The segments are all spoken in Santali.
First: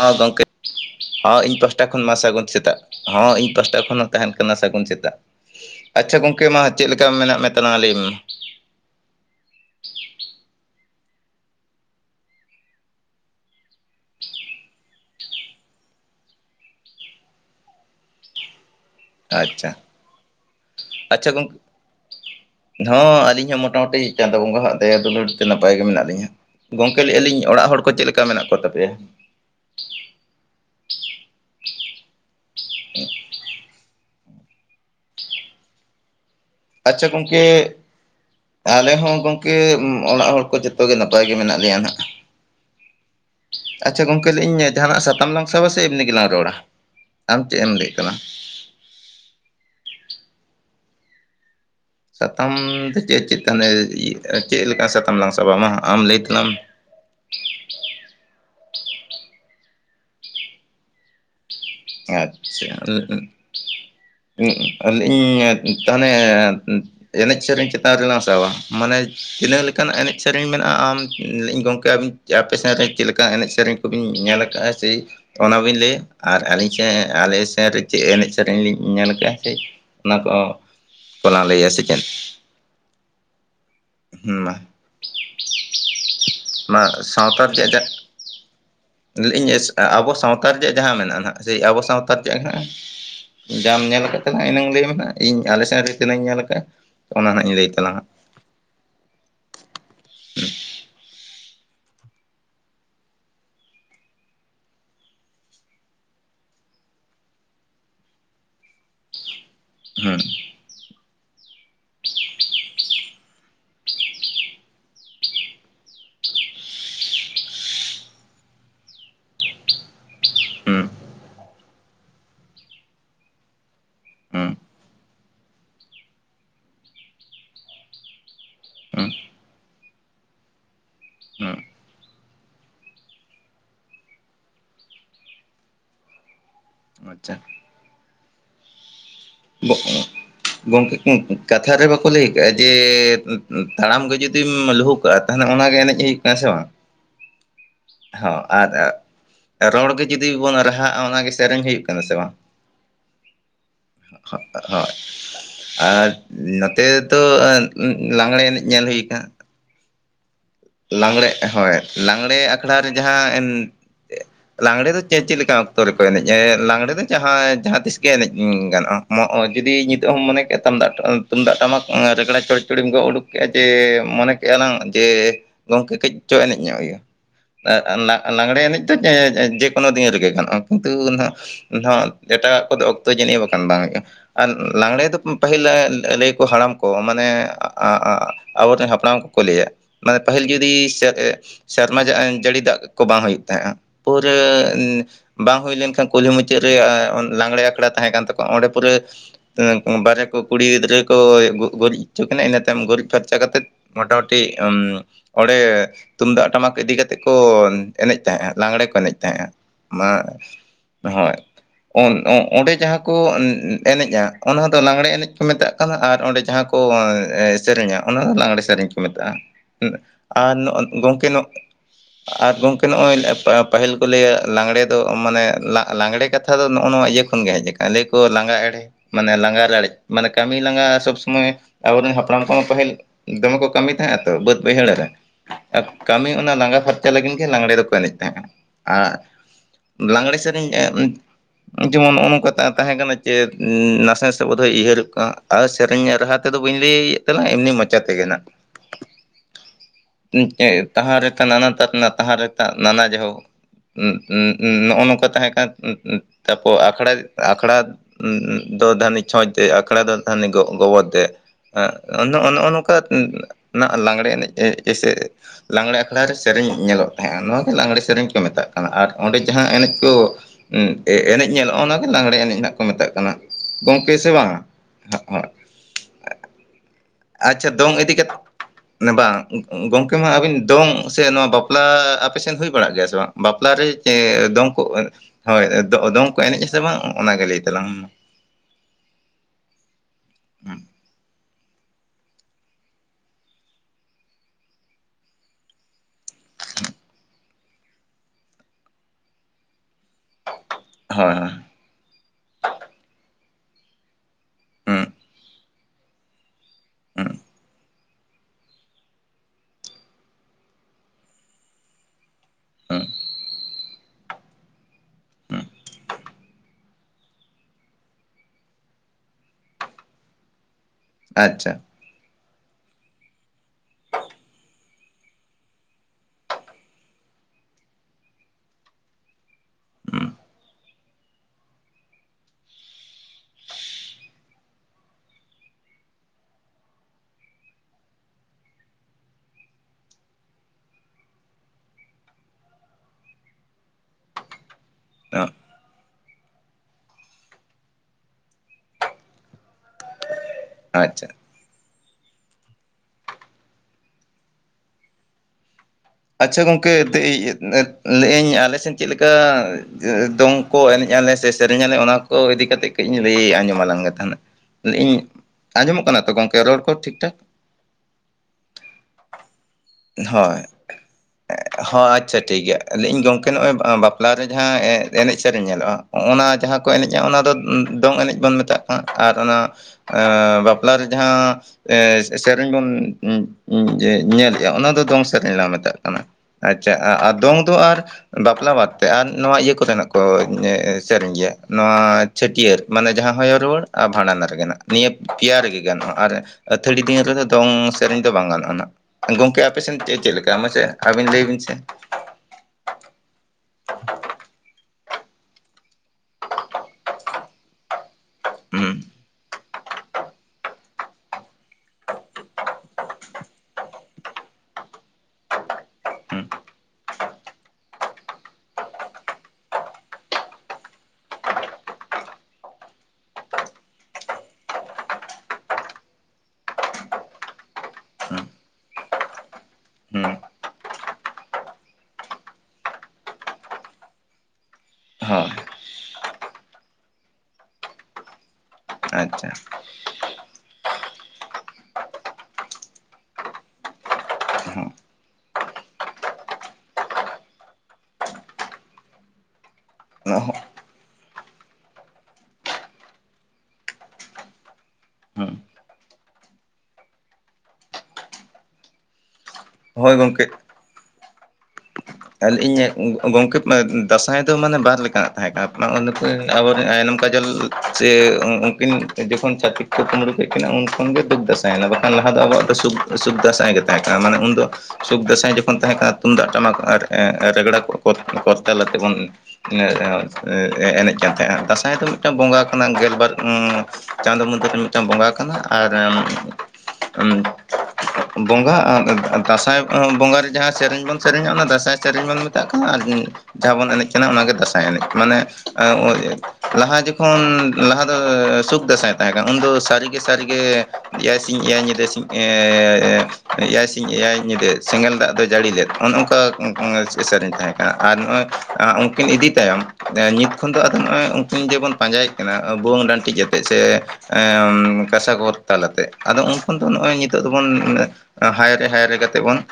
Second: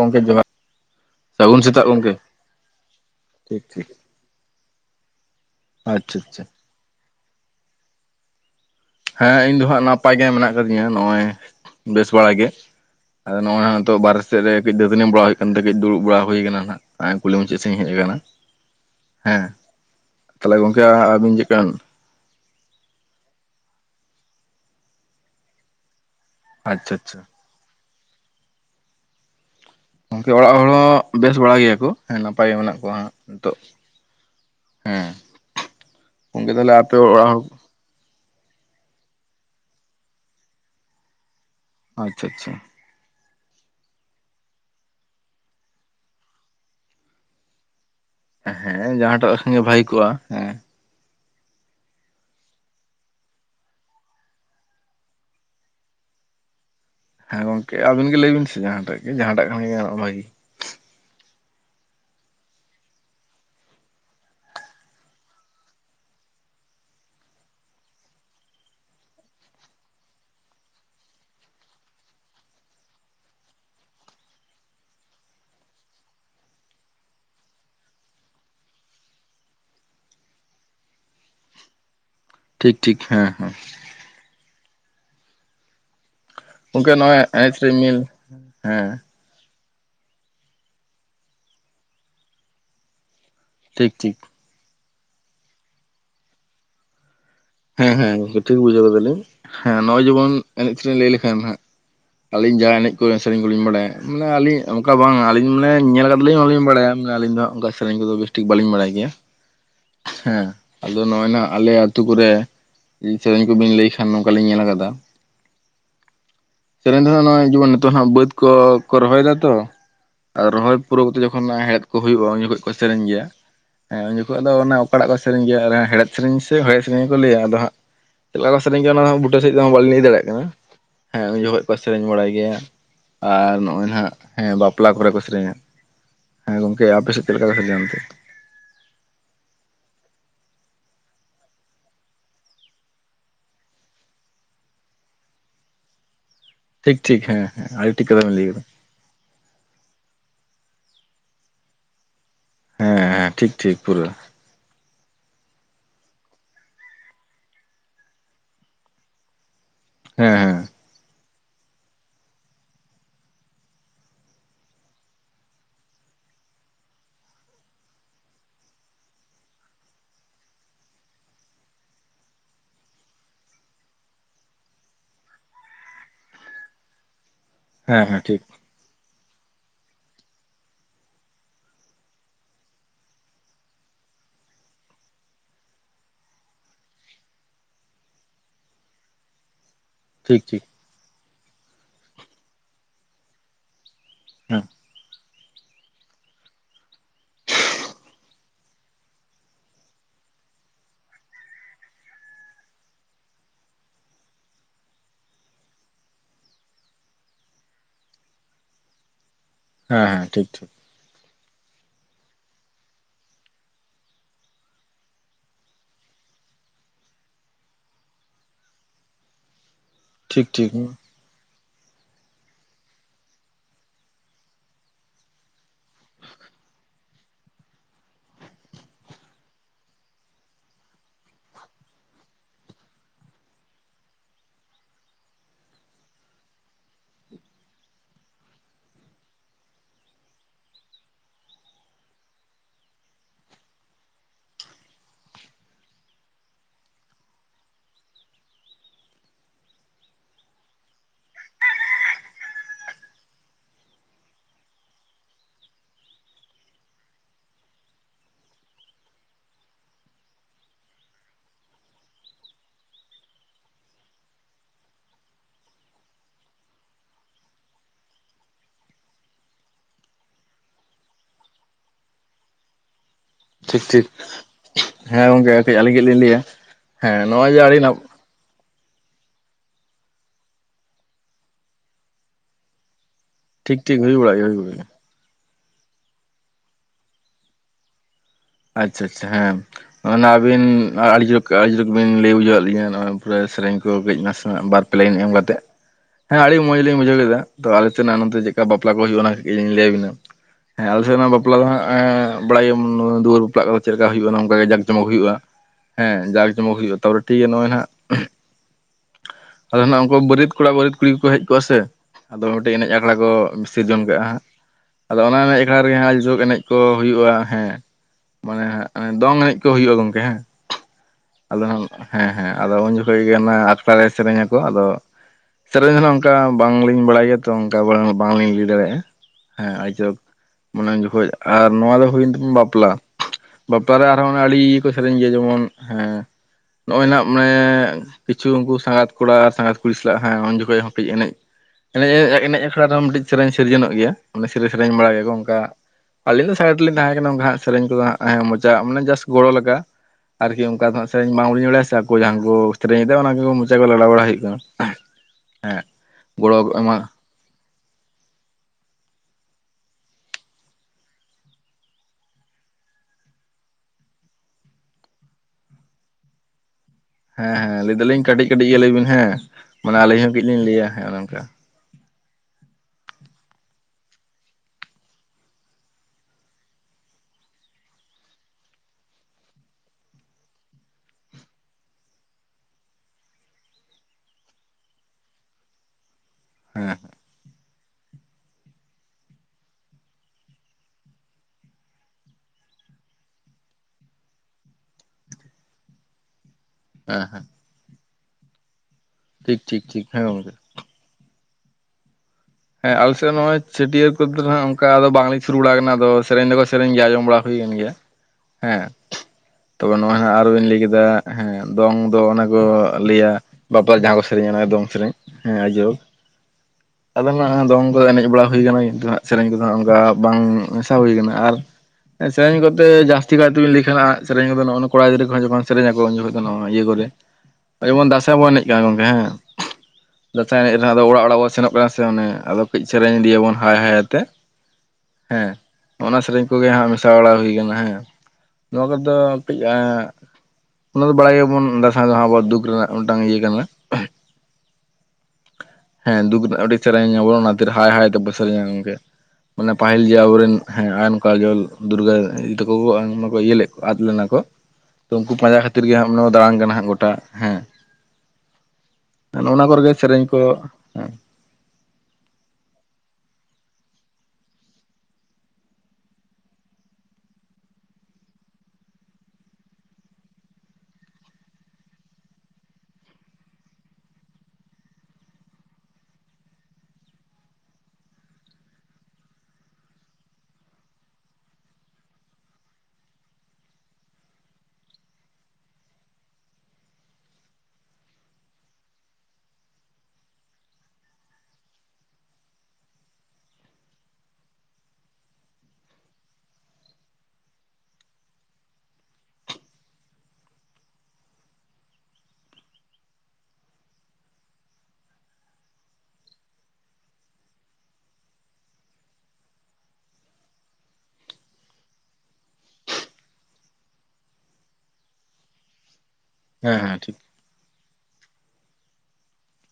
ᱦᱮᱸ ᱡᱚᱦᱟᱨ ᱜᱚᱢᱠᱮ ᱦᱮᱸ ᱤᱧ ᱥᱟᱹᱜᱩᱱ ᱯᱟᱦᱴᱟ ᱥᱮᱛᱟᱜ ᱠᱷᱚᱱ ᱜᱚᱝᱠᱮ ᱢᱟ ᱥᱟᱜᱩᱱ ᱥᱮᱛᱟᱜ ᱦᱚ ᱤᱧ ᱴᱷᱤᱠ ᱯᱟᱦᱴᱟ ᱴᱷᱤᱠ ᱠᱷᱚᱱ ᱛᱟᱦᱮᱱ ᱠᱟᱱᱟ ᱥᱟᱹᱜᱩᱱ ᱥᱮᱛᱟᱜ ᱟᱪᱪᱷᱟ ᱜᱚᱝᱠᱮ ᱢᱟ ᱪᱮᱫ ᱞᱮᱠᱟ ᱢᱮᱱᱟᱜ ᱢᱮᱛᱟᱞᱟᱝ ᱞᱮᱭᱢᱮ ᱢᱟ ᱦᱮᱸ ᱤᱧ ᱫᱚ ᱦᱟᱸᱜ ᱱᱟᱯᱟᱭ ᱜᱮ ᱢᱮᱱᱟᱜ ᱟᱠᱟᱫᱤᱧᱟ ᱱᱚᱜᱼᱭ ᱵᱮᱥ ᱵᱟᱲᱟ ᱜᱮ ᱟᱫᱚ ᱱᱚᱜᱼᱚᱭ ᱱᱚᱜ ᱵᱟᱨᱦᱮᱮᱫ ᱨᱮ ᱠᱟᱹᱡ ᱫᱟᱹᱛᱱᱤᱢ ᱵᱟᱲᱟ ᱦᱩᱭ ᱦᱩᱭᱩᱜ ᱠᱟᱱ ᱠᱟᱹᱡ ᱫᱩᱲᱩᱵ ᱵᱟᱲᱟ ᱦᱩᱭ ᱠᱟᱱᱟ ᱱᱟᱜ ᱦᱟᱜ ᱟᱭ ᱠᱩᱞᱤ ᱢᱩᱪᱟᱹᱫ ᱥᱮᱫ ᱤᱧ ᱦᱮᱡ ᱟᱠᱟᱱᱟ ᱦᱮᱸ ᱟᱪᱪᱷᱟ ᱛᱟᱦᱚᱞᱮ ᱜᱚᱝᱠᱮ ᱟᱪᱪᱷᱟ ᱟᱹᱵᱤᱱ ᱜᱚᱝᱠᱮ ᱪᱮᱫᱠᱟᱱ ᱦᱚᱸ ᱟᱹᱞᱤᱧ ᱦᱚᱸ ᱢᱳᱚᱴᱟᱢᱩᱴᱤ ᱪᱟᱸᱫᱚ ᱵᱚᱸᱜᱟ ᱦᱟᱸᱜ ᱫᱟᱭᱟ ᱫᱩᱞᱟᱹᱲ ᱛᱮ ᱱᱟᱯᱟᱭ ᱜᱮ ᱢᱮᱱᱟᱜ ᱞᱤᱧᱟ ᱟᱪᱪᱷᱟ ᱜᱚᱝᱠᱮ ᱞᱟᱹᱭᱼᱟ ᱟᱪᱪᱷᱟ ᱞᱤᱧ ᱚᱲᱟᱜ ᱦᱚᱲ ᱠᱚ ᱪᱮᱫ ᱞᱮᱠᱟ ᱢᱮᱱᱟᱜ ᱠᱚᱛᱟᱯᱮᱭᱟ? ᱜᱚᱢᱠᱮ ᱚᱲᱟᱜ ᱦᱚᱲ ᱦᱚᱸ ᱵᱮᱥ ᱵᱟᱲᱟ ᱜᱮᱭᱟ ᱠᱚ ᱦᱮᱸ ᱱᱟᱯᱟᱭ ᱜᱮ ᱢᱮᱱᱟᱜ ᱠᱚᱣᱟ ᱦᱟᱸᱜ ᱱᱤᱛᱚᱜ ᱦᱮᱸ ᱜᱚᱝᱠᱮ ᱛᱟᱦᱚᱞᱮ ᱟᱯᱮ ᱟᱪᱪᱷᱟ ᱚᱲᱟᱜ ᱜᱚᱝᱠᱮ ᱦᱚᱲ ᱟᱞᱮ ᱦᱚᱸ ᱜᱚᱝᱠᱮ ᱚᱲᱟᱜ ᱦᱚᱲ ᱠᱚ ᱡᱚᱛᱚ ᱜᱮ ᱱᱟᱯᱟᱭ ᱜᱮ ᱢᱮᱱᱟᱜ ᱞᱮᱭᱟ ᱱᱟᱜ ᱟᱪᱪᱷᱟ ᱟᱪᱪᱷᱟ ᱟᱪᱪᱷᱟ ᱜᱚᱝᱠᱮ ᱞᱟ. ᱭᱮᱫ ᱤᱧ ᱡᱟᱦᱟᱱᱟᱜ ᱥᱟᱛᱟᱢ ᱞᱟᱝ ᱥᱟᱵ ᱥᱮ ᱮᱢᱱᱤ ᱜᱮᱞᱟᱝ ᱨᱚᱲᱟ ᱟᱢ ᱪᱮᱫ ᱮᱢ ᱞᱮᱭ ᱮᱫ ᱛᱟᱞᱟᱝ ᱟ ᱦᱮᱸ ᱡᱟᱦᱟᱸᱴᱟᱜ ᱮᱠᱷᱟᱱᱜᱮ ᱵᱷᱟᱹᱜᱤ ᱠᱚᱜᱼᱟ ᱦᱮᱸ ᱥᱟᱛᱟᱢ ᱫᱚ ᱪᱮᱫ ᱪᱮᱫᱟᱱ ᱪᱮᱫ ᱞᱮᱠᱟ ᱥᱟᱛᱟᱢ ᱞᱟᱝ ᱪᱟᱵᱢᱟ ᱟᱢ ᱞᱟᱹᱭ ᱛᱟᱞᱟᱜ ᱢᱮ ᱦᱮᱸ ᱜᱚᱝᱠᱮ ᱟᱵᱤᱱ ᱜᱮ ᱞᱟᱹᱭ ᱵᱤᱱ ᱥᱮ ᱡᱟᱦᱟᱸᱴᱟᱜ ᱜᱮ ᱡᱟᱦᱟᱸᱴᱟᱜ ᱠᱷᱟ ᱜᱮ ᱜᱟᱱᱚᱜ-ᱟ ᱵᱷᱟᱹᱜᱤ ᱟᱪᱪᱷᱟ [unintelligible] ᱩᱜ-ᱩᱜ ᱩᱜ ᱞᱮᱭᱤᱧ ᱛᱟᱱᱮ [unintelligible] ᱮᱱᱮᱡ ᱥᱮᱨᱮᱧ ᱪᱮᱛᱟᱱ ᱨᱮᱞᱟᱝ ᱥᱟᱵᱟ ᱢᱟᱱᱮ ᱛᱤᱱᱟᱹᱜ ᱞᱮᱠᱟᱱ ᱮᱱᱮᱡ ᱥᱮᱨᱮᱧ ᱢᱮᱱᱟᱜᱼᱟ ᱟᱢ ᱤᱧ ᱜᱚᱢᱠᱮ ᱡᱮ ᱟᱯᱮ ᱥᱮᱱ ᱨᱮ ᱪᱮᱫ ᱞᱮᱠᱟ ᱮᱱᱮᱡ ᱥᱮᱨᱮᱧ ᱠᱚᱵᱤᱱ ᱧᱮᱞ ᱟᱠᱟᱟᱜᱼᱟ ᱥᱮ ᱚᱱᱟᱵᱤᱱ ᱞᱟᱹᱭᱟ ᱟᱨ ᱟᱹᱞᱤᱧ ᱪᱮ [unintelligible] ᱟᱞᱮ ᱥᱮᱱ ᱨᱮ ᱪᱮᱫ ᱮᱱᱮᱡ ᱥᱮᱨᱮᱧ ᱞᱤᱧ ᱧᱮᱞ ᱠᱟᱜᱼᱟ ᱚᱱᱟ ᱠᱚ ᱠᱚᱞᱟᱝ ᱞᱟᱹᱭ ᱟ ᱥᱮᱪᱮᱫ ᱴᱷᱤᱠ ᱴᱷᱤᱠ ᱦᱮᱸ ᱦᱮᱸ ᱦᱮᱸ ᱢᱟ ᱢᱟ ᱜᱚᱝᱠᱮ ᱱᱚᱜᱼᱚᱭ ᱮᱪ ᱨᱤᱢᱤᱞ ᱦᱮᱸ ᱞᱟ. ᱭᱮᱫ ᱟᱧ ᱟᱵᱚ ᱥᱟᱶᱛᱟ ᱨᱮᱭᱟᱜ ᱡᱟᱦᱟᱸ ᱢᱮᱱᱟᱜᱼᱟ ᱱᱟᱜ ᱥᱮ ᱟᱵᱚ ᱥᱟᱶᱛᱟ ᱨᱮ ᱪᱮᱫ ᱢᱮᱱᱟᱜ ᱟ ᱡᱟᱢ ᱴᱷᱤᱠ ᱧᱮᱞ ᱴᱷᱤᱠ ᱟᱠᱟᱫ ᱛᱟᱞᱟᱝ ᱤᱱᱟ. ᱝ ᱞᱟᱹᱭ ᱢᱮ ᱦᱟᱸᱜ ᱤᱧ ᱟᱞᱮ ᱥᱮᱱ ᱨᱮ ᱛᱤᱱᱟᱹᱜᱧ ᱧᱮᱞ ᱟᱠᱟᱫᱼᱟ ᱚᱱᱟ ᱦᱟᱸᱜ ᱤᱧ ᱞᱟᱹᱭ ᱦᱮᱸ ᱛᱟᱞᱟᱝ ᱦᱟᱸᱜ ᱦᱮᱸᱠ ᱴᱷᱤᱠ ᱵᱩᱡᱷᱟᱹᱣ ᱠᱮᱫᱟᱞᱤᱧ ᱦᱮᱸ ᱡᱮᱢᱚᱱ ᱮᱱᱮᱡ ᱥᱮᱨᱮᱧ ᱞᱟᱹᱭ ᱞᱮᱠᱷᱟᱱ ᱦᱟᱸᱜ ᱟᱹᱞᱤᱧ ᱡᱟᱦᱟᱸ ᱮᱱᱮᱡ ᱠᱚ ᱥᱮᱨᱮᱧ ᱠᱚᱞᱤᱧ ᱵᱟᱲᱟᱭᱟ ᱢᱟᱱᱮ ᱟᱹᱞᱤᱧ ᱚᱱᱠᱟ ᱵᱟᱝ ᱟᱹᱞᱤᱧ ᱢᱟᱱᱮ ᱧᱮᱞ ᱠᱟᱫᱟ ᱞᱤᱧ ᱚᱱᱟ ᱞᱤᱧ ᱵᱟᱲᱟᱭᱟ ᱟᱹᱞᱤᱧ ᱫᱚ ᱚᱱᱠᱟ ᱥᱮᱨᱮᱧ ᱠᱚᱫᱚ ᱮᱥᱴᱤᱠ ᱵᱟᱞᱤᱧ ᱵᱟᱲᱟᱭ ᱜᱮᱭᱟ ᱦᱮᱸ ᱟᱫᱚ ᱱᱚᱜ ᱚᱭ ᱱᱟᱦᱟᱜ ᱟᱞᱮ ᱟᱛᱩ ᱠᱚᱨᱮ ᱥᱮᱨᱮᱧ ᱠᱚᱵᱤᱱ ᱞᱟᱹᱭ ᱠᱷᱟᱱ ᱱᱚᱝᱠᱟᱞᱤᱧ ᱧᱮᱞ ᱟᱠᱟᱫᱟ ᱥᱮᱨᱮᱧ ᱨᱮ ᱱᱟᱦᱟᱜ ᱡᱤᱵᱚᱱ ᱱᱤᱛᱚᱜ ᱵᱟᱹᱫᱽ ᱠᱚᱠᱚ ᱨᱚᱦᱚᱭᱮᱫᱟ ᱛᱚ ᱟᱨ ᱨᱚᱦᱚᱭ ᱦᱩᱸ ᱯᱩᱨᱚᱵ ᱡᱚᱠᱷᱚᱱ ᱦᱮᱦᱮᱫ ᱠᱚ ᱦᱩᱭᱩᱜᱼᱟ ᱩᱱ ᱡᱚᱠᱷᱚᱱ ᱠᱚ ᱥᱮᱨᱮᱧ ᱜᱮᱭᱟ ᱦᱮᱸ ᱩᱱ ᱡᱚᱠᱷᱚᱱ ᱦᱩᱸ ᱟᱫᱚ ᱚᱠᱟᱴᱟᱜ ᱠᱚ ᱥᱮᱨᱮᱧ ᱜᱮᱭᱟ ᱦᱮᱦᱮᱫ ᱥᱮᱨᱮᱧ ᱥᱮ ᱦᱚᱲᱮᱮᱫ ᱥᱮᱨᱮᱧ ᱜᱮᱠᱚ ᱞᱟᱹᱭᱟ ᱟᱫᱚ ᱦᱟᱸᱜ ᱪᱮᱫ ᱠᱚᱠᱚ ᱥᱮᱨᱮᱧ ᱜᱮᱭᱟ ᱦᱩᱸ ᱚᱱᱟ ᱵᱩᱴᱟᱹ ᱥᱟᱹᱦᱤᱡ ᱛᱮᱦᱚ ᱵᱟᱹᱞᱤᱧ ᱞᱟᱹᱭ ᱫᱟᱲᱮᱭᱟᱜ ᱠᱟᱱᱟ ᱦᱮᱸ ᱩᱱ ᱦᱩᱸ ᱡᱚᱠᱷᱚᱱ ᱠᱚ ᱥᱮᱨᱮᱧ ᱵᱟᱲᱟᱭ ᱜᱮᱭᱟ ᱟᱨ ᱱᱚᱜᱼᱚᱭ ᱱᱟᱱᱟᱜ ᱦᱮᱸ ᱵᱟᱯᱞᱟ ᱠᱚᱨᱮ ᱠᱚ ᱥᱮᱨᱮᱧᱟ ᱦᱮᱸ ᱜᱚᱝᱠᱮ ᱟᱯᱮᱥᱮᱫ ᱪᱮᱫ ᱟᱪᱪᱷᱟ ᱞᱮᱠᱟ ᱠᱚ [unintelligible] ᱠᱟᱛᱷᱟ ᱡᱟᱱᱛᱮ ᱵᱜ ᱚᱸ [unintelligible] ᱜᱚᱝᱠᱮ ᱠᱟᱛᱷᱟ ᱨᱮ ᱵᱟᱠᱚ ᱞᱟᱹᱭ ᱠᱟᱜᱼᱟ ᱡᱮ ᱛᱟᱲᱟᱢ ᱜᱮ ᱡᱩᱫᱤᱢ ᱞᱩᱦᱩᱠ ᱛᱚᱦᱞᱮ ᱚᱱᱟᱜᱮ ᱮᱱᱮᱡ ᱦᱩᱭᱩᱜ ᱠᱟᱱᱟ ᱥᱮ ᱵᱟᱝ ᱴᱷᱤᱠ ᱴᱷᱤᱠ ᱦᱮᱸᱮ ᱟᱹᱰᱤ ᱴᱷᱤᱠ ᱠᱟᱛᱷᱟ ᱵᱮᱱ ᱞᱟᱹᱭ ᱠᱟᱫᱟ ᱦᱚᱸ ᱨᱚᱲ ᱜᱮ ᱡᱩᱫᱤ ᱵᱚᱱ ᱨᱟᱦᱟᱜᱼᱟ ᱚᱱᱟᱜᱮ ᱥᱮᱨᱮᱧ ᱦᱩᱭᱩᱜ ᱠᱟᱱᱟ ᱥᱮ ᱵᱟᱝ ᱦᱮᱸ ᱦᱮᱸ ᱴᱷᱤᱠ ᱴᱷᱤᱠ ᱯᱩᱨᱟᱹ ᱦᱳᱭ ᱟᱨ ᱱᱚᱛᱮ ᱫᱚ ᱞᱟᱜᱽᱬᱮ ᱮᱱᱮᱡ ᱧᱮᱞ ᱦᱩᱭᱩᱜᱼᱟ ᱦᱮᱸ ᱦᱮᱸ ᱞᱟᱜᱽᱲᱮ ᱦᱳᱭ ᱞᱟᱜᱽᱲᱮ ᱟᱠᱷᱲᱟ ᱨᱮ ᱡᱟᱦᱟᱸ [unintelligible] ᱞᱟᱜᱽᱲᱮ ᱫᱚ ᱪᱮᱫ ᱞᱮᱠᱟ ᱚᱠᱛᱚ ᱨᱮᱠᱚ ᱮᱱᱮᱡᱼᱟ ᱞᱟᱜᱽᱲᱮ ᱫᱚ ᱡᱟᱦᱟᱸ ᱡᱟᱦᱟᱸ ᱛᱤᱥ ᱜᱮ ᱮᱱᱮᱡ ᱜᱟᱱᱚᱜᱼᱟ ᱱᱚᱜᱼ ᱡᱩᱫᱤ ᱱᱤᱛᱚᱜ ᱦᱚᱸ ᱢᱚᱱᱮ ᱠᱮᱫᱮ ᱛᱩᱢᱫᱟᱜ ᱴᱟᱢᱟᱠ ᱨᱮᱜᱽᱲᱟ ᱪᱚᱲᱪᱚᱲᱤᱢ ᱠᱚ ᱩᱰᱩᱠ ᱡᱮ ᱢᱚᱱ ᱠᱮᱜᱼᱟᱞᱟᱝ ᱡᱮ ᱜᱚᱝᱠᱮ ᱠᱟᱹᱡ ᱪᱚ ᱮᱱᱮᱡ ᱧᱚᱜ ᱦᱮᱸ ᱦᱮᱸ ᱦᱩᱭᱩᱜᱼᱟ ᱴᱷᱤᱠ ᱞᱟᱜᱽᱮ ᱮᱱᱮᱡ ᱡᱮᱠᱳᱱᱳ ᱫᱤᱱ ᱨᱮᱜᱮ ᱜᱟᱱᱚᱜᱼᱟ ᱠᱤᱱᱛᱩ ᱱᱚᱣᱟ ᱮᱴᱟᱜᱟᱜ ᱠᱚᱫᱚ ᱚᱠᱛᱚ ᱡᱟᱹᱱᱤᱡ ᱵᱟᱠᱷᱟᱱ ᱵᱟᱝ ᱦᱩᱭᱩᱜᱼᱟ ᱟᱨ ᱞᱟᱜᱽᱬᱮ ᱫᱚ ᱯᱟᱹᱦᱤᱞ ᱞᱟᱹ ᱟᱠᱚ ᱦᱟᱲᱟᱢ ᱠᱚ ᱢᱟᱱᱮ ᱟᱟ ᱟᱵᱚᱨᱮᱱ ᱦᱟᱯᱲᱟᱢ ᱠᱚᱠᱚ ᱞᱟᱹᱭᱟ ᱢᱟᱱᱮ ᱴᱷᱤᱠ ᱯᱟᱹᱦᱤᱞ ᱴᱷᱤᱠ ᱡᱩᱫᱤ ᱥᱮᱨᱢᱟ ᱡᱟᱹᱲᱤ ᱫᱟᱜ ᱠᱚ ᱵᱟᱝ ᱦᱩᱭᱩᱜ ᱛᱟᱦᱮᱸᱼᱟ ᱦᱮᱸ ᱯᱩᱨᱟ ᱤ [unintelligible] ᱵᱟᱝ ᱦᱩᱭ ᱞᱮᱱᱠᱷᱟᱱ ᱠᱩᱞᱦᱤ ᱢᱩᱪᱟᱹᱫ ᱨᱮ ᱞᱟᱜᱽᱲᱮ ᱟᱠᱷᱲᱟ ᱛᱟᱦᱮᱸ ᱠᱟᱱ ᱛᱟᱠᱚᱣᱟ ᱚᱸᱰᱮ ᱯᱩᱨᱟᱹ ᱵᱟᱨᱭᱟ ᱠᱚ ᱠᱩᱲᱤ ᱜᱤᱫᱽᱨᱟᱹ ᱠᱚ ᱜᱩᱨᱤᱡ ᱦᱚᱪᱚ ᱠᱤᱱᱟ ᱤᱱᱟᱹ ᱛᱟᱭᱚᱢ ᱜᱩᱨᱤᱡᱽ ᱯᱷᱟᱨᱪᱟ ᱠᱟᱛᱮᱫ ᱢᱳᱴᱟᱢᱩᱴᱤ ᱚᱸᱰᱮ ᱛᱩᱢᱫᱟᱜ ᱴᱟᱢᱟᱠ ᱤᱫᱤ ᱠᱟᱛᱮᱫ ᱠᱚ ᱮᱱᱮᱡ ᱛᱟᱦᱮᱸᱼᱟ ᱞᱟᱜᱽᱲᱮ ᱠᱚ ᱮᱱᱮᱡ ᱛᱟᱦᱮᱸᱼᱟ ᱦᱮᱸ ᱦᱮᱸ ᱴᱷᱤᱠ ᱴᱷᱤᱠ ᱢᱟ ᱦᱚᱭ ᱚᱸᱰᱮ ᱡᱟᱦᱟᱸ ᱠᱚ ᱮᱱᱮᱡᱼᱟ ᱚᱱᱟ ᱫᱚ ᱞᱟᱜᱽᱬᱮ ᱮᱱᱮᱡ ᱠᱚ ᱢᱮᱛᱟᱜ ᱠᱟᱱᱟ ᱟᱨ ᱚᱸᱰᱮ ᱡᱟᱦᱟᱸ ᱠᱚ ᱥᱮᱨᱮᱧᱟ ᱚᱱᱟ ᱫᱚ ᱞᱟᱜᱽᱬᱮ ᱥᱮᱨᱮᱧ ᱠᱚ ᱢᱮᱛᱟᱜᱼᱟ ᱟᱨ ᱜᱚᱝᱠᱮ ᱱᱚ ᱦ ᱟᱨ ᱜᱚᱢᱠᱮ ᱱᱚᱜᱼᱚᱭ ᱯᱟᱹᱦᱤᱞ ᱠᱚ ᱞᱟᱹᱭᱟ ᱞᱟᱜᱽᱲᱮ ᱫᱚ ᱢᱟᱱᱮ ᱞᱟᱜᱽᱲᱮ ᱠᱟᱛᱷᱟ ᱫᱚ ᱱᱚᱜᱼᱚ ᱱᱚᱣᱟ ᱤᱭᱟᱹ ᱠᱷᱚᱱᱜᱮ ᱦᱮᱡ ᱠᱟᱱᱟ ᱞᱟᱭᱟᱠᱚ ᱞᱟᱸᱜᱟ ᱮᱲᱮ ᱢᱟᱱᱮ ᱞᱟᱸᱜᱟ ᱨᱟᱲᱮᱡ ᱢᱟᱱᱮ ᱠᱟᱹᱢᱤ ᱞᱟᱸᱜᱟ ᱥᱚᱵ ᱥᱚᱢᱚᱭ ᱟᱵᱚᱨᱮᱱ ᱦᱟᱯᱲᱟᱢ ᱠᱚ ᱦᱚ ᱯᱟᱹᱦᱤᱞ ᱫᱚᱢᱮ ᱠᱚ ᱠᱟᱹᱢᱤ ᱛᱟᱦᱮᱸᱟᱛᱚ ᱵᱟᱹᱛ ᱵᱟᱹᱭᱦᱟᱹᱲᱟᱹ ᱨᱮ ᱠᱟᱹᱢᱤ ᱚᱱᱟ ᱞᱟᱸᱜᱟ ᱯᱷᱟᱨᱪᱟ ᱞᱟᱹᱜᱤᱫ ᱜᱮ ᱞᱟᱜᱽᱬᱮ ᱫᱚᱠᱚ ᱮᱱᱮᱡ ᱛᱟᱦᱮᱸ ᱟᱨ ᱞᱟᱜᱽᱲᱮ ᱥᱮᱨᱮᱧ ᱡᱮᱢᱚᱱ ᱱᱚᱜᱼᱚ ᱱᱚᱝᱠᱟ ᱛᱟᱦᱮᱸ ᱠᱟᱱᱟ ᱡᱮ ᱱᱟᱥᱮ ᱥᱮᱫ ᱵᱚᱫᱷᱚᱭ ᱩᱭᱦᱟᱹᱨᱚᱜ ᱠᱟᱱᱟ ᱟᱨ ᱥᱮᱨᱮᱧᱟᱜ ᱨᱟᱦᱟ ᱛᱮᱫᱚ ᱵᱟᱹᱧ ᱞᱟᱹᱭᱮᱫ ᱛᱟᱦᱮᱱᱟ ᱮᱢᱱᱤ ᱢᱚᱪᱟ ᱛᱮᱜᱮ ᱦᱟᱜ ᱛᱟᱦᱟ ᱨᱮᱛᱟ ᱱᱟᱱᱟ ᱛᱟᱨᱱᱟ ᱛᱟᱦᱟ ᱨᱮᱛᱟ ᱱᱟᱱᱟ ᱡᱮ ᱦᱚ ᱱᱚᱜᱼᱚ ᱱᱚᱝᱠᱟ ᱛᱟᱦᱮᱸᱠ ᱛᱟᱨᱯ ᱟᱠᱷᱲᱟ ᱟᱠᱷᱲᱟ ᱫᱚ ᱫᱷᱟᱹᱱᱤ ᱪᱷᱚᱸᱪ ᱛᱮ ᱟᱠᱷᱲᱟ ᱫᱚ ᱫᱷᱟᱹᱱᱤ ᱜᱚᱵᱚᱨ ᱛᱮ ᱱᱚᱜᱼᱚ ᱱᱚᱜᱼᱚ ᱱᱚᱝᱠᱟ ᱱᱟᱦᱟᱜ ᱞᱟᱜᱽᱬᱮ ᱮᱱᱮᱡ ᱛᱮ ᱞᱟᱜᱽᱬᱮ ᱟᱠᱷᱲᱟ ᱨᱮ ᱥᱮᱨᱮᱧ ᱧᱮᱞᱚᱜ ᱛᱟᱦᱮᱸᱫ ᱱᱚᱣᱟᱜᱮ ᱞᱟᱜᱽᱬᱮ ᱥᱮᱨᱮᱧ ᱠᱚ ᱢᱮᱛᱟᱜ ᱠᱟᱱᱟ ᱟᱨ ᱚᱸᱰᱮ ᱡᱟᱦᱟᱸ ᱮᱱᱮᱡ ᱠᱚ ᱦᱮᱸ ᱮᱱᱮᱡ ᱧᱮᱞᱚᱜ-ᱟ ᱚᱱᱟᱜᱮ ᱞᱟᱜᱽᱲᱮ ᱮᱱᱮᱡ ᱠᱚ ᱢᱮᱛᱟᱜ ᱠᱟᱱᱟ ᱴᱷᱤᱠ ᱴᱷᱤᱠ ᱜᱚᱝᱠᱮ ᱥᱮ ᱵᱟᱝ ᱦᱮᱸ ᱦᱳᱭ ᱜᱚᱝᱠᱮ ᱠᱟᱹᱡ ᱟᱹᱞᱤᱧ ᱜᱮ ᱞᱤᱧ ᱞᱟᱹᱭᱟ ᱦᱮᱸ ᱱᱚᱜᱼᱚᱭ ᱡᱮ ᱟᱪᱪᱷᱟ ᱟᱹᱰᱤᱞᱤ ᱱᱟ ᱫᱚᱝ ᱤᱫᱤ ᱠᱟᱛᱮ ᱵᱟᱝ ᱜᱚᱝᱠᱮ ᱢᱟ ᱟᱵᱤᱱ ᱫᱚᱝ ᱥᱮ ᱱᱚᱣᱟ ᱵᱟᱯᱞᱟ ᱟᱯᱮᱥᱮᱫ ᱦᱩᱭ ᱵᱟᱲᱟᱜ ᱜᱮᱭᱟ ᱥᱮ ᱵᱟᱝ ᱴᱷᱤᱠ ᱵᱟᱯᱞᱟᱨᱮ ᱴᱷᱤᱠ ᱦᱩᱭ ᱵᱟᱲᱟᱜ ᱜᱮᱭᱟ ᱦᱩᱭ ᱫᱚᱝ ᱵᱟᱲᱟᱜ ᱠᱚ ᱜᱮᱭᱟ ᱦᱳᱭ ᱫᱚᱝ ᱠᱚ ᱮᱱᱮᱡ ᱟᱥᱮ ᱵᱟᱝ ᱚᱱᱟᱜᱮ ᱞᱟᱹᱭ ᱛᱟᱞᱟᱝ ᱢᱮ ᱟᱪᱷᱟ ᱟᱪᱷᱟ ᱦᱮᱸ ᱮ ᱟᱹᱵᱤᱱ ᱢᱮ ᱟᱹᱰᱤ ᱡᱳᱚᱠ ᱟᱹᱰᱤ ᱡᱳᱚᱠᱵᱤᱱ ᱞᱟᱹᱭ ᱵᱩᱷᱟᱹᱣᱮᱫ ᱞᱤᱧ ᱱᱚᱜᱼ ᱯᱮ ᱥᱮᱨᱮᱧ ᱠᱚ ᱠᱟᱹᱡ ᱱᱟᱥᱮᱱᱟᱜ ᱵᱟᱨ ᱯᱞᱟᱭ ᱧᱩᱢᱞᱟᱛᱮ ᱦᱮᱸ ᱟᱹᱰᱤ ᱢᱚᱸᱡᱽᱤᱧ ᱵᱩᱡᱷᱟᱹᱣ ᱠᱮᱫᱟ ᱛᱳ ᱟᱞᱮᱥᱮᱱᱟᱜ ᱱᱚᱛᱮ ᱪᱮᱫ ᱞᱮᱠᱟ ᱵᱟᱯᱞᱟ ᱠᱚ ᱦᱩᱭᱩᱜᱼᱟ ᱚᱱᱟ ᱠᱟᱹ ᱞᱤᱧ ᱞᱟᱹᱭᱟᱵᱤᱱᱟ ᱦᱮᱸ ᱟᱞᱮ ᱥᱮᱫᱱᱟᱜ ᱦᱳᱭ ᱦᱳᱭ ᱵᱟᱯᱞᱟ ᱫᱚ ᱱᱟᱦᱟᱜ ᱵᱟᱲᱟᱭᱟᱢ ᱫᱩᱣᱟᱹᱨ ᱵᱟᱯᱟᱜ ᱠᱚ ᱪᱮᱫ ᱞᱮᱠᱟ ᱦᱩᱭᱩᱜᱼᱟ ᱱᱚᱝᱠᱟ ᱜᱮ ᱡᱟᱠ ᱦᱩᱸ ᱡᱚᱢᱚᱠ ᱦᱩᱭᱩᱜᱼᱟ ᱦᱮᱸ ᱡᱟᱠ ᱡᱚᱢᱚᱠ ᱦᱩᱭᱩᱜᱼᱟ ᱛᱟᱨᱚᱨᱮ ᱦᱩᱸ ᱴᱷᱤᱠ ᱜᱮᱭᱟ ᱱᱚᱜᱼᱚᱭ ᱱᱟᱦᱟᱜ ᱟᱫᱚ ᱱᱟ ᱩᱱᱠᱩ ᱵᱟᱹᱨᱭᱟᱹᱛ ᱠᱚᱲᱟ ᱵᱟᱹᱨᱭᱟᱹᱛ ᱠᱩᱲᱤ ᱠᱚᱠᱚ ᱦᱮᱡ ᱠᱚᱜᱼᱟ ᱥᱮ ᱟᱫᱚ ᱢᱤᱫᱴᱮᱡ ᱮᱱᱮᱡ ᱦᱩᱸ ᱟᱠᱷᱲᱟ ᱠᱚ ᱥᱤᱨᱡᱚᱱ ᱠᱟᱜᱼᱟ ᱦᱟᱸᱜ ᱟᱫᱚ ᱚᱱᱟ ᱮᱱᱮᱡ ᱦᱩᱸ ᱟᱠᱷᱲᱟ ᱨᱮᱜᱮ ᱡᱩᱜᱽ ᱮᱱᱮᱡ ᱠᱚ ᱦᱩᱭᱩᱜᱼᱟ ᱦᱮᱸ ᱢᱟᱱᱮ ᱫᱚᱝ ᱮᱱᱮᱡ ᱠᱚ ᱦᱩᱭᱩᱜᱼᱟ ᱜᱚᱝᱠᱮ ᱦᱮᱸ ᱟᱫᱚ ᱟᱪᱪᱷᱟ ᱦᱮᱸ ᱦᱮᱸ ᱟᱫᱚ ᱩᱱ ᱡᱚᱠᱷᱮᱡ ᱜᱮ ᱚᱱᱟ ᱟᱠᱷᱲᱟ ᱨᱮ ᱥᱮᱨᱮᱧᱟᱠᱚ ᱟᱫᱚ ᱥᱮᱨᱮᱧ ᱫᱚ ᱱᱟᱦᱟᱜ ᱚᱱᱠᱟ ᱵᱟᱝᱞᱤᱧ ᱵᱟᱲᱟᱭ ᱜᱮᱭᱟ ᱛᱚ ᱚᱱᱠᱟ ᱵᱟᱝᱞᱤᱧ ᱞᱟᱹᱭ ᱫᱟᱲᱮᱭᱟᱜᱼᱟ ᱦᱮᱸ ᱟᱡᱡᱚᱠ ᱦᱩᱸ ᱢᱟᱱᱮ ᱡᱚᱠᱷᱚᱡ ᱟᱨ ᱱᱚᱣᱟ ᱫᱚ ᱦᱩᱭᱮᱱ ᱛᱟᱵᱱᱟ ᱵᱟᱯᱞᱟ ᱵᱟᱯᱞᱟᱟᱨᱮ ᱟᱨᱦᱚᱸ ᱚᱱᱮ ᱟᱹᱰᱤ ᱠᱚ ᱥᱮᱨᱮᱧ ᱜᱮᱭᱟ ᱡᱮᱢᱚᱱ ᱦᱮᱸ ᱱᱚᱜᱼᱚᱭ ᱢᱟᱱᱮ ᱠᱤᱪᱷᱩ ᱩᱱᱠᱩ ᱥᱟᱸᱜᱟᱛ ᱠᱚᱲᱟ ᱥᱟᱸᱜᱟᱛ ᱠᱩᱲᱤ ᱥᱟᱞᱟᱜ ᱦᱮᱸ ᱩᱱ ᱡᱚᱠᱷᱚᱱᱴᱤᱡ ᱮᱱᱮᱡ ᱮᱱᱮᱡ ᱮᱱᱮᱡ ᱟᱠᱷᱲᱟ ᱨᱮᱦᱚᱸ ᱢᱤᱫᱴᱤᱡ ᱥᱮᱨᱮᱧ ᱥᱤᱨᱡᱚᱱᱚᱜ ᱜᱮᱭᱟ ᱢᱟᱱᱮ ᱥᱮᱨᱮᱧ ᱥᱮᱨᱮᱧ ᱵᱟᱲᱟᱭ ᱜᱮᱭᱟᱠᱚ ᱚ ᱚᱱᱠᱟ ᱟᱞᱤᱧ ᱫᱚ ᱥᱟᱭᱤᱰ ᱨᱮᱞᱤᱧ ᱛᱟᱦᱮᱸ ᱠᱟᱱᱟ ᱠᱟ ᱦᱟᱜ ᱥᱮᱨᱮᱧ ᱮ ᱢᱚᱡᱟ ᱢᱟᱱᱮ ᱡᱚᱥᱴ ᱜᱚᱲᱚ ᱞᱮᱠᱟ ᱟᱨᱠᱤ ᱚᱱᱠᱟ ᱫᱚ ᱦᱟᱸᱜ ᱟᱪᱪᱷᱟ ᱥᱮᱧ ᱵᱟᱝᱞᱤᱧ ᱵᱟᱲᱟᱭ ᱥᱮ ᱟᱠᱚ ᱡᱟᱦᱟᱸᱭ ᱠᱚ ᱥᱮᱨᱮᱧᱮᱫᱟ ᱚᱱᱟ ᱠᱚ ᱢᱚᱪᱟ ᱠᱚ ᱞᱟᱲᱟᱣ ᱵᱟᱲᱟ ᱦᱩᱭᱩᱜ ᱠᱟᱱᱟ ᱦᱮᱸ ᱟᱪᱷᱟ ᱜᱚᱝᱠᱮ ᱞᱟᱹᱭᱟᱧ ᱟᱞᱮ ᱥᱮᱱ ᱪᱮᱫ ᱞᱮᱠᱟ ᱫᱚᱝ ᱠᱚ ᱮᱱᱮᱡ ᱟᱞᱮ ᱥᱮ ᱥᱮᱨᱮᱧ ᱟᱞᱮ ᱚᱱᱟ ᱠᱚ ᱤᱫᱤ ᱠᱟᱛᱮᱜ ᱠᱟᱹᱡ ᱤᱧ ᱞᱟᱹᱭ ᱟᱸᱡᱚᱢ ᱟᱞᱟᱝ ᱜᱮ ᱛᱟᱦᱮᱱᱟ ᱤᱧ ᱟᱸᱡᱚᱢᱚᱜ ᱠᱟᱱᱟ ᱛᱚ ᱜᱚᱝᱠᱮ ᱨᱚᱲ ᱠᱚ ᱴᱷᱤᱠ ᱴᱷᱟᱠ ᱦᱮᱸ ᱦᱮᱸ ᱞᱟᱹᱭ ᱫᱟᱞᱤᱧ ᱠᱟᱹᱴᱤᱡ ᱠᱟᱹᱴᱤᱡ ᱞᱟᱹᱭ ᱵᱤᱱ ᱦᱮᱸ ᱢᱟᱱᱮ ᱟᱹᱞᱤᱧ ᱦᱚᱸ ᱠᱟᱹᱡ ᱦᱳᱭ ᱞᱤᱧ ᱞᱟᱹᱭᱟ ᱚᱱᱮᱝᱠᱟ ᱦᱚᱸ ᱟᱪᱷᱟ ᱴᱷᱤᱠᱜᱮᱭᱟ ᱟ ᱤᱧ ᱜᱚᱝᱠᱮ ᱱᱚᱜᱼᱚᱭ ᱵᱟᱯᱞᱟ ᱨᱮ ᱡᱟᱦᱟᱸ ᱮᱱᱮᱡ ᱥᱮᱨᱮᱧ ᱧᱮᱞᱚᱜᱼᱟ ᱚᱱᱟ ᱡᱟᱦᱟᱸ ᱠᱚ ᱮᱱᱮᱡᱼᱟ ᱚᱱᱟ ᱫᱚ ᱫᱚᱝ ᱮᱱᱮᱡ ᱵᱚᱱ ᱢᱮᱛᱟᱜ ᱠᱟᱱᱟ ᱟᱨ ᱚᱱᱟ ᱮᱸ ᱵᱟᱯᱞᱟᱨᱮ ᱡᱟᱦᱟᱸ ᱮ ᱥᱮᱨᱮᱧ ᱵᱚᱱ ᱧᱮᱞᱮᱜᱼᱟ ᱚᱱᱟ ᱫᱚ ᱫᱚᱝ ᱥᱮᱨᱮᱧ ᱱᱟᱦᱟᱜ ᱢᱮᱛᱟᱜ ᱠᱟᱱᱟ ᱦᱮᱸ ᱟᱪᱪᱷᱟ ᱫᱚᱝ ᱫᱚ ᱟᱨ ᱵᱟᱯᱞᱟ ᱵᱟᱫᱛᱮ ᱟᱨ ᱱᱚᱣᱟ ᱤᱭᱟᱹ ᱠᱚᱛᱮᱱᱟᱜ ᱠᱚ ᱥᱮᱨᱮᱧ ᱜᱮᱭᱟ ᱱᱚᱣᱟ ᱪᱷᱟᱹᱴᱭᱟᱹᱨ ᱢᱟᱱᱮ ᱡᱟᱦᱟᱸ ᱦᱚᱭ ᱨᱩᱣᱟᱹᱲ ᱟᱨ ᱵᱷᱟᱸᱰᱟᱱ ᱨᱮᱜᱮ ᱱᱤᱭᱟᱹ ᱯᱮᱭᱟ ᱨᱮᱜᱮ ᱜᱟᱱᱚᱜᱼᱟ ᱟᱨ ᱟᱹᱛᱷᱟᱹᱲᱤ ᱫᱤᱱ ᱦᱮᱸ ᱨᱮᱫᱚ ᱫᱚᱝ ᱥᱮᱨᱮᱧ ᱫᱚ ᱵᱟᱝ ᱜᱟᱱᱚᱜᱼᱟ ᱴᱷᱤᱠ ᱜᱚᱝᱠᱮ ᱟᱯᱮ ᱴᱷᱤᱠ ᱥᱮᱱ ᱴᱷᱤᱠ ᱪᱮᱫ ᱦᱮᱸ ᱪᱮᱫ ᱞᱮᱠᱟ ᱜᱚᱝᱠᱮ ᱢᱟᱥᱮ ᱟᱹᱵᱤᱱ ᱞᱟᱹᱭ ᱵᱤᱱ ᱥᱮ ᱦᱮᱸ ᱟᱞᱮᱫ ᱱᱚᱜᱼᱭ ᱪᱟᱹᱴᱭᱟᱹᱨ ᱠᱚᱫᱚ ᱚᱱᱠᱟᱫᱚ ᱵᱟᱝᱞᱤᱧ ᱥᱩᱨᱩ ᱵᱟᱲᱟ ᱟᱠᱟᱱᱟᱟᱱᱟ ᱟᱫᱚ ᱥᱮᱨᱮᱧ ᱫᱚᱠᱚ ᱥᱮᱨᱮᱧ ᱜᱮᱭᱟ ᱟᱸᱡᱚᱢ ᱵᱟᱲᱟ ᱦᱩᱭᱮᱱ ᱜᱮᱭᱟ ᱦᱮᱸ ᱦᱩᱸ ᱛᱚᱵᱮ ᱱᱚᱜᱚᱭ ᱦᱟᱜ ᱟᱨᱚ ᱤᱧ ᱞᱟᱹᱭ ᱠᱮᱫᱟ ᱦᱮᱸ ᱫᱚᱝ ᱫᱚ ᱚᱱᱟ ᱠᱚ ᱞᱟᱹᱭᱟ ᱵᱟᱯᱞᱟ ᱨᱮ ᱡᱟᱦᱟᱸ ᱠᱚ ᱥᱮᱨᱮᱧᱟ ᱚᱱᱟ ᱫᱚᱝ ᱥᱮᱨᱮᱧ ᱦᱮᱸ ᱟᱡᱳᱽ ᱦᱩᱸ ᱟᱫᱚ ᱫᱚᱝ ᱠᱚᱫᱚ ᱮᱱᱮᱡ ᱵᱟᱲᱟ ᱦᱩᱭ ᱠᱟᱱᱟ ᱠᱤᱱᱛᱩ ᱦᱟᱸᱜ ᱥᱮᱨᱮᱧ ᱠᱚᱫᱚ ᱦᱟᱸᱜ ᱚᱱᱠᱟ ᱵᱟᱝ ᱢᱮᱥᱟ ᱦᱩᱭ ᱠᱟᱱᱟ ᱟᱨ ᱥᱮᱨᱮᱧ ᱠᱚᱛᱮ ᱡᱟᱹᱥᱛᱤᱟᱭᱛᱮᱵᱤᱱ ᱞᱟᱹᱭᱠᱷᱟᱱ ᱥᱮᱨᱮᱧ ᱠᱚᱫᱚᱜᱼ ᱠᱚᱲᱟ ᱜᱤᱫᱽᱨᱟᱹᱦ ᱡᱚᱠᱷᱚᱱ ᱥᱮᱨᱮᱧ ᱟᱠᱚ ᱩᱱᱡᱚᱦᱚᱜᱼᱟ ᱤᱭᱟᱹ ᱠᱚᱨᱮ ᱡᱮᱢᱚᱱ ᱫᱟᱸᱥᱟᱭ ᱦᱩᱸ ᱵᱚᱱ ᱮᱱᱮᱡ ᱠᱟᱱᱟ ᱜᱚᱝᱠᱮ ᱦᱮᱸ ᱦᱩᱸ ᱫᱟᱸᱥᱟᱭ ᱮᱱᱮᱡ ᱨᱮᱦᱚᱸ ᱟᱫᱚ ᱚᱲᱟᱜ ᱚᱲᱟᱜ ᱵᱚᱱ ᱥᱮᱱᱚᱜ ᱠᱟᱱᱟ ᱥᱮ ᱚᱱᱮ ᱟᱫᱚ ᱠᱟᱹᱡ ᱥᱮᱨᱮᱧ ᱤᱫᱤᱭᱟᱵᱚᱱ ᱦᱟᱭ ᱦᱟᱭ ᱟᱛᱮ ᱦᱳᱭ ᱦᱮᱸ ᱚᱱᱟ ᱥᱮᱨᱮᱧ ᱠᱚᱜᱮ ᱦᱟᱸᱜ ᱢᱮᱥᱟ ᱵᱟᱲᱟ ᱦᱩᱭ ᱠᱟᱱᱟ ᱦᱮᱸ ᱱᱚᱣᱟ ᱠᱚᱫᱚ ᱟᱪᱪᱷᱟ ᱠᱟᱹᱡ ᱮᱸ ᱚᱱᱟ ᱫᱚ ᱵᱟᱲᱟᱭ ᱜᱮᱭᱟᱵᱚᱱ ᱫᱟᱸᱥᱟᱭ ᱫᱚ ᱟᱵᱚᱣᱟᱜ ᱫᱩᱠ ᱨᱮᱱᱟᱜ ᱢᱤᱫᱴᱟᱝ ᱤᱭᱟᱹ ᱠᱟᱱᱟ ᱦᱚᱸ ᱦᱮᱸ ᱫᱩᱠ ᱵᱚᱞ ᱚᱱᱟ ᱦᱟᱭ ᱦᱟᱭ ᱫᱚ ᱠᱚ ᱥᱮᱨᱮᱧᱟ ᱜᱚᱢᱠᱮ ᱢᱟᱱᱮ ᱯᱟᱹᱦᱤᱞ ᱡᱮ ᱟᱵᱚᱨᱮᱱ ᱦᱩᱸ ᱦᱮᱸ ᱟᱭᱤᱱ ᱠᱟᱡᱚᱞ ᱫᱩᱨᱜᱟᱹ ᱤ ᱛᱟᱠᱚ ᱚᱱᱟ ᱠᱚ ᱤᱭᱟᱹ ᱞᱮᱫ ᱟᱫ ᱞᱮᱱᱟ ᱠᱚ ᱛᱚ ᱩᱱᱠᱩ ᱯᱟᱸᱡᱟ ᱠᱷᱟᱹᱛᱤᱨ ᱜᱮ ᱦᱜ ᱫᱟᱬᱟᱱ ᱠᱟᱱᱟ ᱦᱟᱸᱜ ᱜᱳᱴᱟ ᱦᱮᱸ ᱚᱱᱟ ᱠᱚᱨᱮᱜᱮ ᱦᱳᱭ ᱥᱮᱨᱮᱧ ᱠᱚ ᱦᱮᱸ ᱤᱧ ᱜᱚᱝᱠᱮ ᱫᱟᱸᱥᱟᱭ ᱫᱚ ᱢᱟᱱᱮ ᱵᱟᱨ ᱞᱮᱠᱟᱱᱟᱜ ᱛᱟᱦᱮᱸᱠᱟᱱᱟ ᱟᱵᱚᱨᱮᱱ ᱟᱭᱱᱚᱢ ᱠᱟᱡᱚᱞ ᱥᱮ ᱩᱱᱠᱤᱱ ᱡᱚᱠᱷᱚᱱ ᱪᱷᱟᱛᱤᱠ ᱠᱚ ᱛᱢᱲᱩ ᱠᱤ ᱩᱱ ᱠᱷᱚᱱ ᱜᱮ ᱫᱩᱠ ᱫᱟᱸᱟᱭᱱᱟ ᱵᱟᱠᱷᱟᱱ ᱞᱟᱦᱟ ᱫᱚ ᱟᱵᱚᱣᱟᱜ ᱫᱚ ᱥᱩᱠ ᱥᱩᱠ ᱫᱟᱸᱟᱥᱟᱸᱟᱭ ᱜᱮ ᱛᱟᱦᱮᱸ ᱠᱟᱱᱟ ᱢᱟᱱᱮ ᱩᱱᱫᱚ ᱥᱩᱠ ᱫᱟᱸᱥᱟᱭ ᱡᱚᱠᱷᱚᱱ ᱛᱟᱦᱮᱸ ᱠᱟᱱᱟ ᱛᱩᱢᱫᱟᱜ ᱴᱟᱢᱟᱠ ᱨᱮᱜᱽᱲᱟ ᱠᱚ ᱠᱚᱨᱛᱟᱞᱛᱮ ᱵᱚᱱ ᱮᱱᱮᱡ ᱠᱟᱱ ᱛᱟᱦᱮᱸᱱᱟ ᱫᱟᱸᱥᱟᱭ ᱫᱚ ᱢᱤᱫᱴᱟᱱ ᱵᱚᱸᱜᱟ ᱠᱟᱱᱟ ᱜᱮᱞᱵᱟᱨ ᱪᱟᱸᱫᱚᱳ ᱢᱚᱱᱫᱤᱨ ᱨᱮ ᱢᱤᱫᱴᱟᱱ ᱵᱚᱸᱜᱟ ᱠᱟᱱᱟ ᱟᱨ ᱵᱚᱸᱜᱟ ᱫᱟᱸᱥᱟᱭ ᱵᱚᱸᱜᱟᱨᱮ ᱡᱟᱦᱟᱸ ᱥᱮᱨᱮᱧ ᱵᱚᱱ ᱥᱮᱨᱮᱧᱟ ᱚᱱᱟ ᱫᱟᱸᱥᱟᱭ ᱪᱟᱴᱟᱹᱨᱤ ᱵᱟᱹᱱᱩᱜ ᱠᱟᱱᱟ ᱛᱟᱢᱟ ᱟᱨ ᱠᱤ ᱡᱟᱦᱟᱸ ᱵᱚᱱ ᱮᱱᱮᱡ ᱠᱟᱱᱟ ᱚᱱᱟᱜᱮ ᱫᱟᱸᱥᱟᱭ ᱮᱱᱮᱡ ᱢᱟᱱᱮ ᱞᱟᱦᱟ ᱡᱚᱠᱷᱚᱱ ᱞᱟᱦᱟ ᱫᱚ ᱥᱩᱠ ᱫᱟᱸᱥᱟᱭ ᱛᱟᱦᱮᱸ ᱠᱟᱱᱟ ᱩᱱᱫᱚ ᱥᱟᱹᱨᱤᱜᱮ ᱥᱟᱹᱨᱤᱜᱮ ᱮᱟᱭ ᱥᱤᱧ ᱮᱭᱟᱭ ᱧᱤᱫᱟᱹ ᱥᱤᱧ ᱮ ᱮᱟᱭ ᱥᱤᱧ ᱮᱭᱟᱭ ᱧᱤᱫᱟᱹ ᱥᱮᱸᱜᱮᱞ ᱫᱟᱜ ᱫᱚ ᱡᱟᱹᱲᱤ ᱞᱮᱫ ᱚᱱᱮ ᱚᱱᱠᱟ ᱥᱮᱨᱮᱧ ᱛᱟᱦᱮᱸ ᱠᱟᱱᱟ ᱟᱨ ᱱᱚᱜᱼᱚᱭ ᱩᱱᱠᱤᱱ ᱤᱫᱤ ᱛᱟᱭᱚᱢ ᱱᱤᱛ ᱠᱷᱚᱱ ᱫᱚ ᱟᱫᱚ ᱱᱚᱜᱼᱚᱭ ᱩᱱᱠᱤᱱ ᱡᱮᱢᱚᱱ ᱯᱟᱸᱡᱟᱭᱮᱫ ᱠᱤᱱᱟ ᱵᱷᱩᱣᱟᱹᱝ ᱰᱟᱱᱴᱤ ᱟᱛᱮᱫ ᱥᱮ ᱠᱟᱥᱟ ᱠᱚᱨ ᱛᱟᱞᱟᱛᱮ ᱟᱫᱚ ᱦᱮᱸ ᱩᱱᱠᱷᱚᱱ ᱫᱚ ᱦᱮᱸ ᱴᱷᱤᱠ ᱱᱚᱜᱭ ᱱᱤᱛ ᱱᱤᱛᱚᱜ ᱫᱚᱵᱚᱱ ᱦᱟᱭᱨᱮ ᱦᱟᱭᱨᱮ ᱠᱟᱛᱮᱜ ᱵᱚᱱ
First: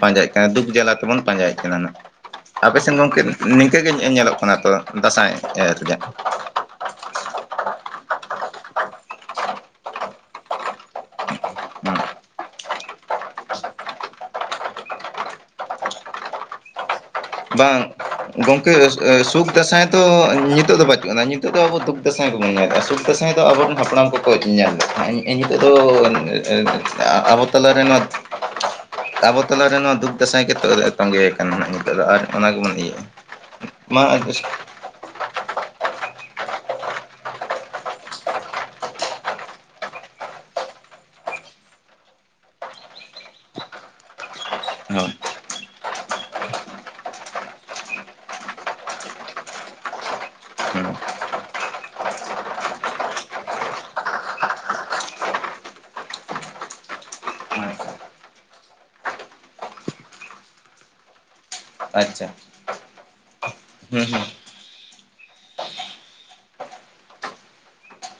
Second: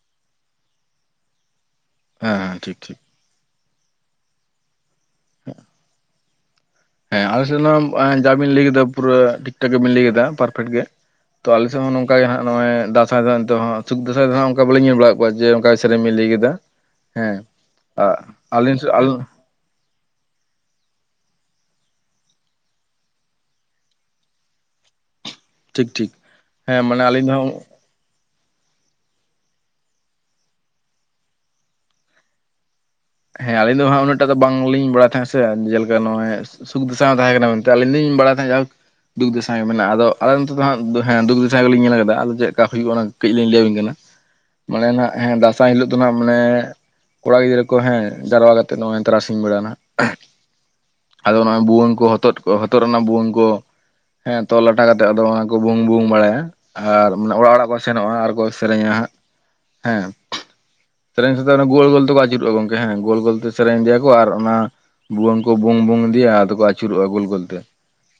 ᱯᱟᱸᱡᱟᱭᱮᱫ ᱠᱟᱱᱟ ᱫᱩᱠ ᱡᱟᱞᱟ ᱛᱮᱵᱚᱱ ᱯᱟᱸᱡᱟᱭᱮᱫ ᱠᱟᱱᱟ ᱱᱟ ᱦᱮᱸ ᱦᱮᱸ ᱴᱷᱤᱠ ᱟᱯᱮᱥᱮᱱ ᱴᱷᱤᱠ ᱜᱚᱝᱠᱮ ᱱᱤᱝᱠᱟᱹ ᱜᱮ ᱧᱮᱞᱚᱜ ᱠᱟᱱᱟ ᱛᱚ ᱫᱟᱸᱥᱟᱭ ᱮᱱᱮᱡ ᱨᱮᱭᱟᱜ ᱦᱮᱸ ᱟᱞᱮ ᱥᱮᱫ ᱡᱟᱵᱤᱱ ᱞᱟᱹᱭ ᱠᱮᱫᱟ ᱯᱩᱨᱟᱹ ᱴᱷᱤᱠ ᱴᱷᱟᱠ ᱜᱮᱵᱤᱱ ᱞᱟᱹᱭ ᱠᱮᱫᱟ ᱯᱟᱨᱯᱷᱮᱠᱴ ᱜᱮ ᱛᱚ ᱟᱞᱮᱥᱮᱫ ᱦᱚᱸ ᱱᱚᱝ ᱜᱮ ᱦᱜᱼᱚᱭ ᱫᱟᱸᱥᱟᱭ ᱫᱚ ᱱᱤᱛᱚᱜ ᱥᱩ ᱫᱟᱸᱟᱭ ᱫᱚᱟᱸᱜ ᱚᱱᱠᱟ ᱵᱟᱞᱤᱮ ᱧᱮᱞ ᱵᱟᱲᱟᱫ ᱠᱚᱣᱟ ᱡᱮ ᱚᱱᱠᱟ ᱥᱮᱨᱮᱧ ᱞᱟᱹᱭ ᱠᱮᱫᱟ [inaudible] ᱵᱟᱝ ᱜᱚᱢᱠᱮ ᱟᱹᱞᱤᱧ ᱥᱮᱫ ᱥᱩᱠ ᱫᱩᱠ ᱫᱟᱸᱭ ᱫᱚ ᱱᱤᱛᱳᱜ ᱫᱚ ᱵᱟᱪᱩᱜᱼᱟᱱᱟ ᱱᱤᱛ ᱫᱚ ᱟᱵᱩ ᱫᱩᱠ ᱫᱟᱸ ᱵᱚᱱ ᱧᱮᱞ ᱮᱟᱩ ᱫᱟᱸᱭ ᱫᱚ ᱟᱵᱚᱮᱱ ᱦᱟᱯᱲᱟᱢ ᱠᱚ ᱠᱚ ᱧᱮᱞ ᱛᱟᱦᱮᱸ ᱮᱦ ᱤᱛᱳᱜ ᱫᱚ ᱴᱷᱤᱠ ᱴᱷᱤᱠ ᱦᱮᱸ ᱢᱟᱱᱮ ᱟᱹᱞᱤᱧ ᱫᱚ ᱟᱵᱚ ᱦᱟᱸᱜ ᱛᱟᱞᱟᱨᱮ ᱱᱚᱣᱟ ᱟᱵᱚ ᱛᱟᱞᱟᱨᱮ ᱱᱚᱣᱟ ᱫᱩᱠ ᱫᱟᱸᱥᱟᱭ ᱜᱮᱛᱚ ᱛᱚᱜᱮᱭᱟᱠᱟ ᱱᱤᱛᱳᱜ ᱫᱚ ᱟᱨ ᱚᱱᱟ ᱜᱮᱵᱚᱱ ᱤᱭᱟᱹᱟᱹᱜᱭᱟ ᱦᱮᱸ ᱟᱞᱤᱧ ᱫᱚ ᱦᱟᱸᱜ ᱩᱱᱟᱹᱜᱴᱟ ᱫᱚ ᱵᱟᱝᱞᱤᱧ ᱵᱟᱲᱟᱭ ᱛᱟᱦᱮᱸ ᱥᱮ ᱥᱮ ᱡᱮᱞᱮᱠᱟ ᱱᱚᱜᱼᱚᱭ ᱥᱩᱠ ᱫᱟᱥᱟᱭ ᱛᱟᱦᱮᱸ ᱠᱟᱱᱟ ᱢᱮᱱᱛᱮ ᱟᱹᱞᱤᱧ ᱞᱤᱧ ᱵᱟᱲᱟᱭ ᱛᱟᱦᱮᱸᱫ ᱡᱟᱠ ᱦᱳᱠ ᱫᱩᱠ ᱫᱟᱸᱥᱟᱭ ᱢᱮᱱᱟᱜᱼᱟ ᱟᱫᱚ ᱟᱞᱮ ᱱᱚᱛᱮᱫᱚ ᱦᱟᱸᱜ ᱦᱮ ᱫᱩᱠ ᱫᱟᱸᱟᱭ ᱜᱮᱞᱤᱧ ᱧᱮᱞ ᱠᱟᱫᱟ ᱟᱫᱚ ᱪᱮᱫᱠᱟ ᱦᱩᱭᱩᱜᱼᱟ ᱚᱱᱟ ᱠᱟᱹᱡ ᱞᱤᱧ ᱞᱟᱹᱭᱟᱵᱤᱱ ᱠᱟᱱᱟ ᱢᱟᱱᱮ ᱱᱟᱜ ᱦᱳᱭ ᱦᱮᱸ ᱫᱟᱸᱥᱟᱭ ᱦᱤᱞᱳᱜ ᱫᱚ ᱟᱜ ᱢᱟᱱᱮ ᱠᱚᱲᱟ ᱜᱤᱫᱽᱨᱟᱹ ᱠᱚ ᱦᱮᱸ ᱡᱟᱨᱟ ᱠᱟᱛᱮ ᱱᱚᱜᱼᱚᱭ ᱛᱟᱨᱟᱥᱤᱧ ᱵᱮᱲᱟᱭᱟ ᱱᱟᱜ ᱦᱮᱸ ᱟᱫᱚ ᱱᱚᱜᱼᱚᱭ ᱵᱷᱩᱣᱟᱹᱝ ᱠᱚ ᱦᱚᱛᱚᱫ ᱦᱚᱛᱚᱫ ᱨᱮᱱᱟᱜ ᱵᱷᱩᱣᱟᱹᱝ ᱠᱚ ᱦᱮᱸ ᱛᱚᱞ ᱞᱟᱴᱟ ᱠᱟᱛᱮᱜ ᱟᱫᱚ ᱚᱱᱟ ᱠᱚ ᱵᱩᱝ ᱵᱩᱝ ᱵᱟᱲᱟᱭᱟ ᱟᱨ ᱢᱟᱱᱮ ᱚᱲᱟᱜ ᱚᱲᱟᱜ ᱠᱚ ᱥᱮᱱᱚᱜᱼᱟ ᱟᱨ ᱠᱚ ᱥᱮᱨᱮᱧᱟ ᱦᱮᱸ ᱥᱮᱨᱮᱧ ᱥᱟᱛᱮ ᱜᱳᱞ ᱜᱳᱞ ᱛᱮᱠᱚ ᱟᱪᱪᱷᱟ ᱟᱹᱪᱩᱨᱚᱜᱼᱟ ᱜᱚᱝᱠᱮ ᱦᱮᱸ ᱜᱳᱞ ᱜᱳᱞᱛᱮ ᱥᱮᱨᱮᱧ ᱦᱩᱸ ᱤᱫᱤᱭᱟᱠᱚ ᱦᱩᱸ ᱟᱨ ᱚᱱᱟ ᱵᱷᱩᱩᱭᱟᱹᱝ ᱠᱚ ᱵᱩᱝ ᱵᱩᱝ ᱤᱫᱤᱭᱟ ᱟᱫᱚ ᱠᱚ ᱟᱹᱪᱩᱨᱚᱜᱼᱟ ᱜᱳᱞ ᱜᱳᱞᱛᱮ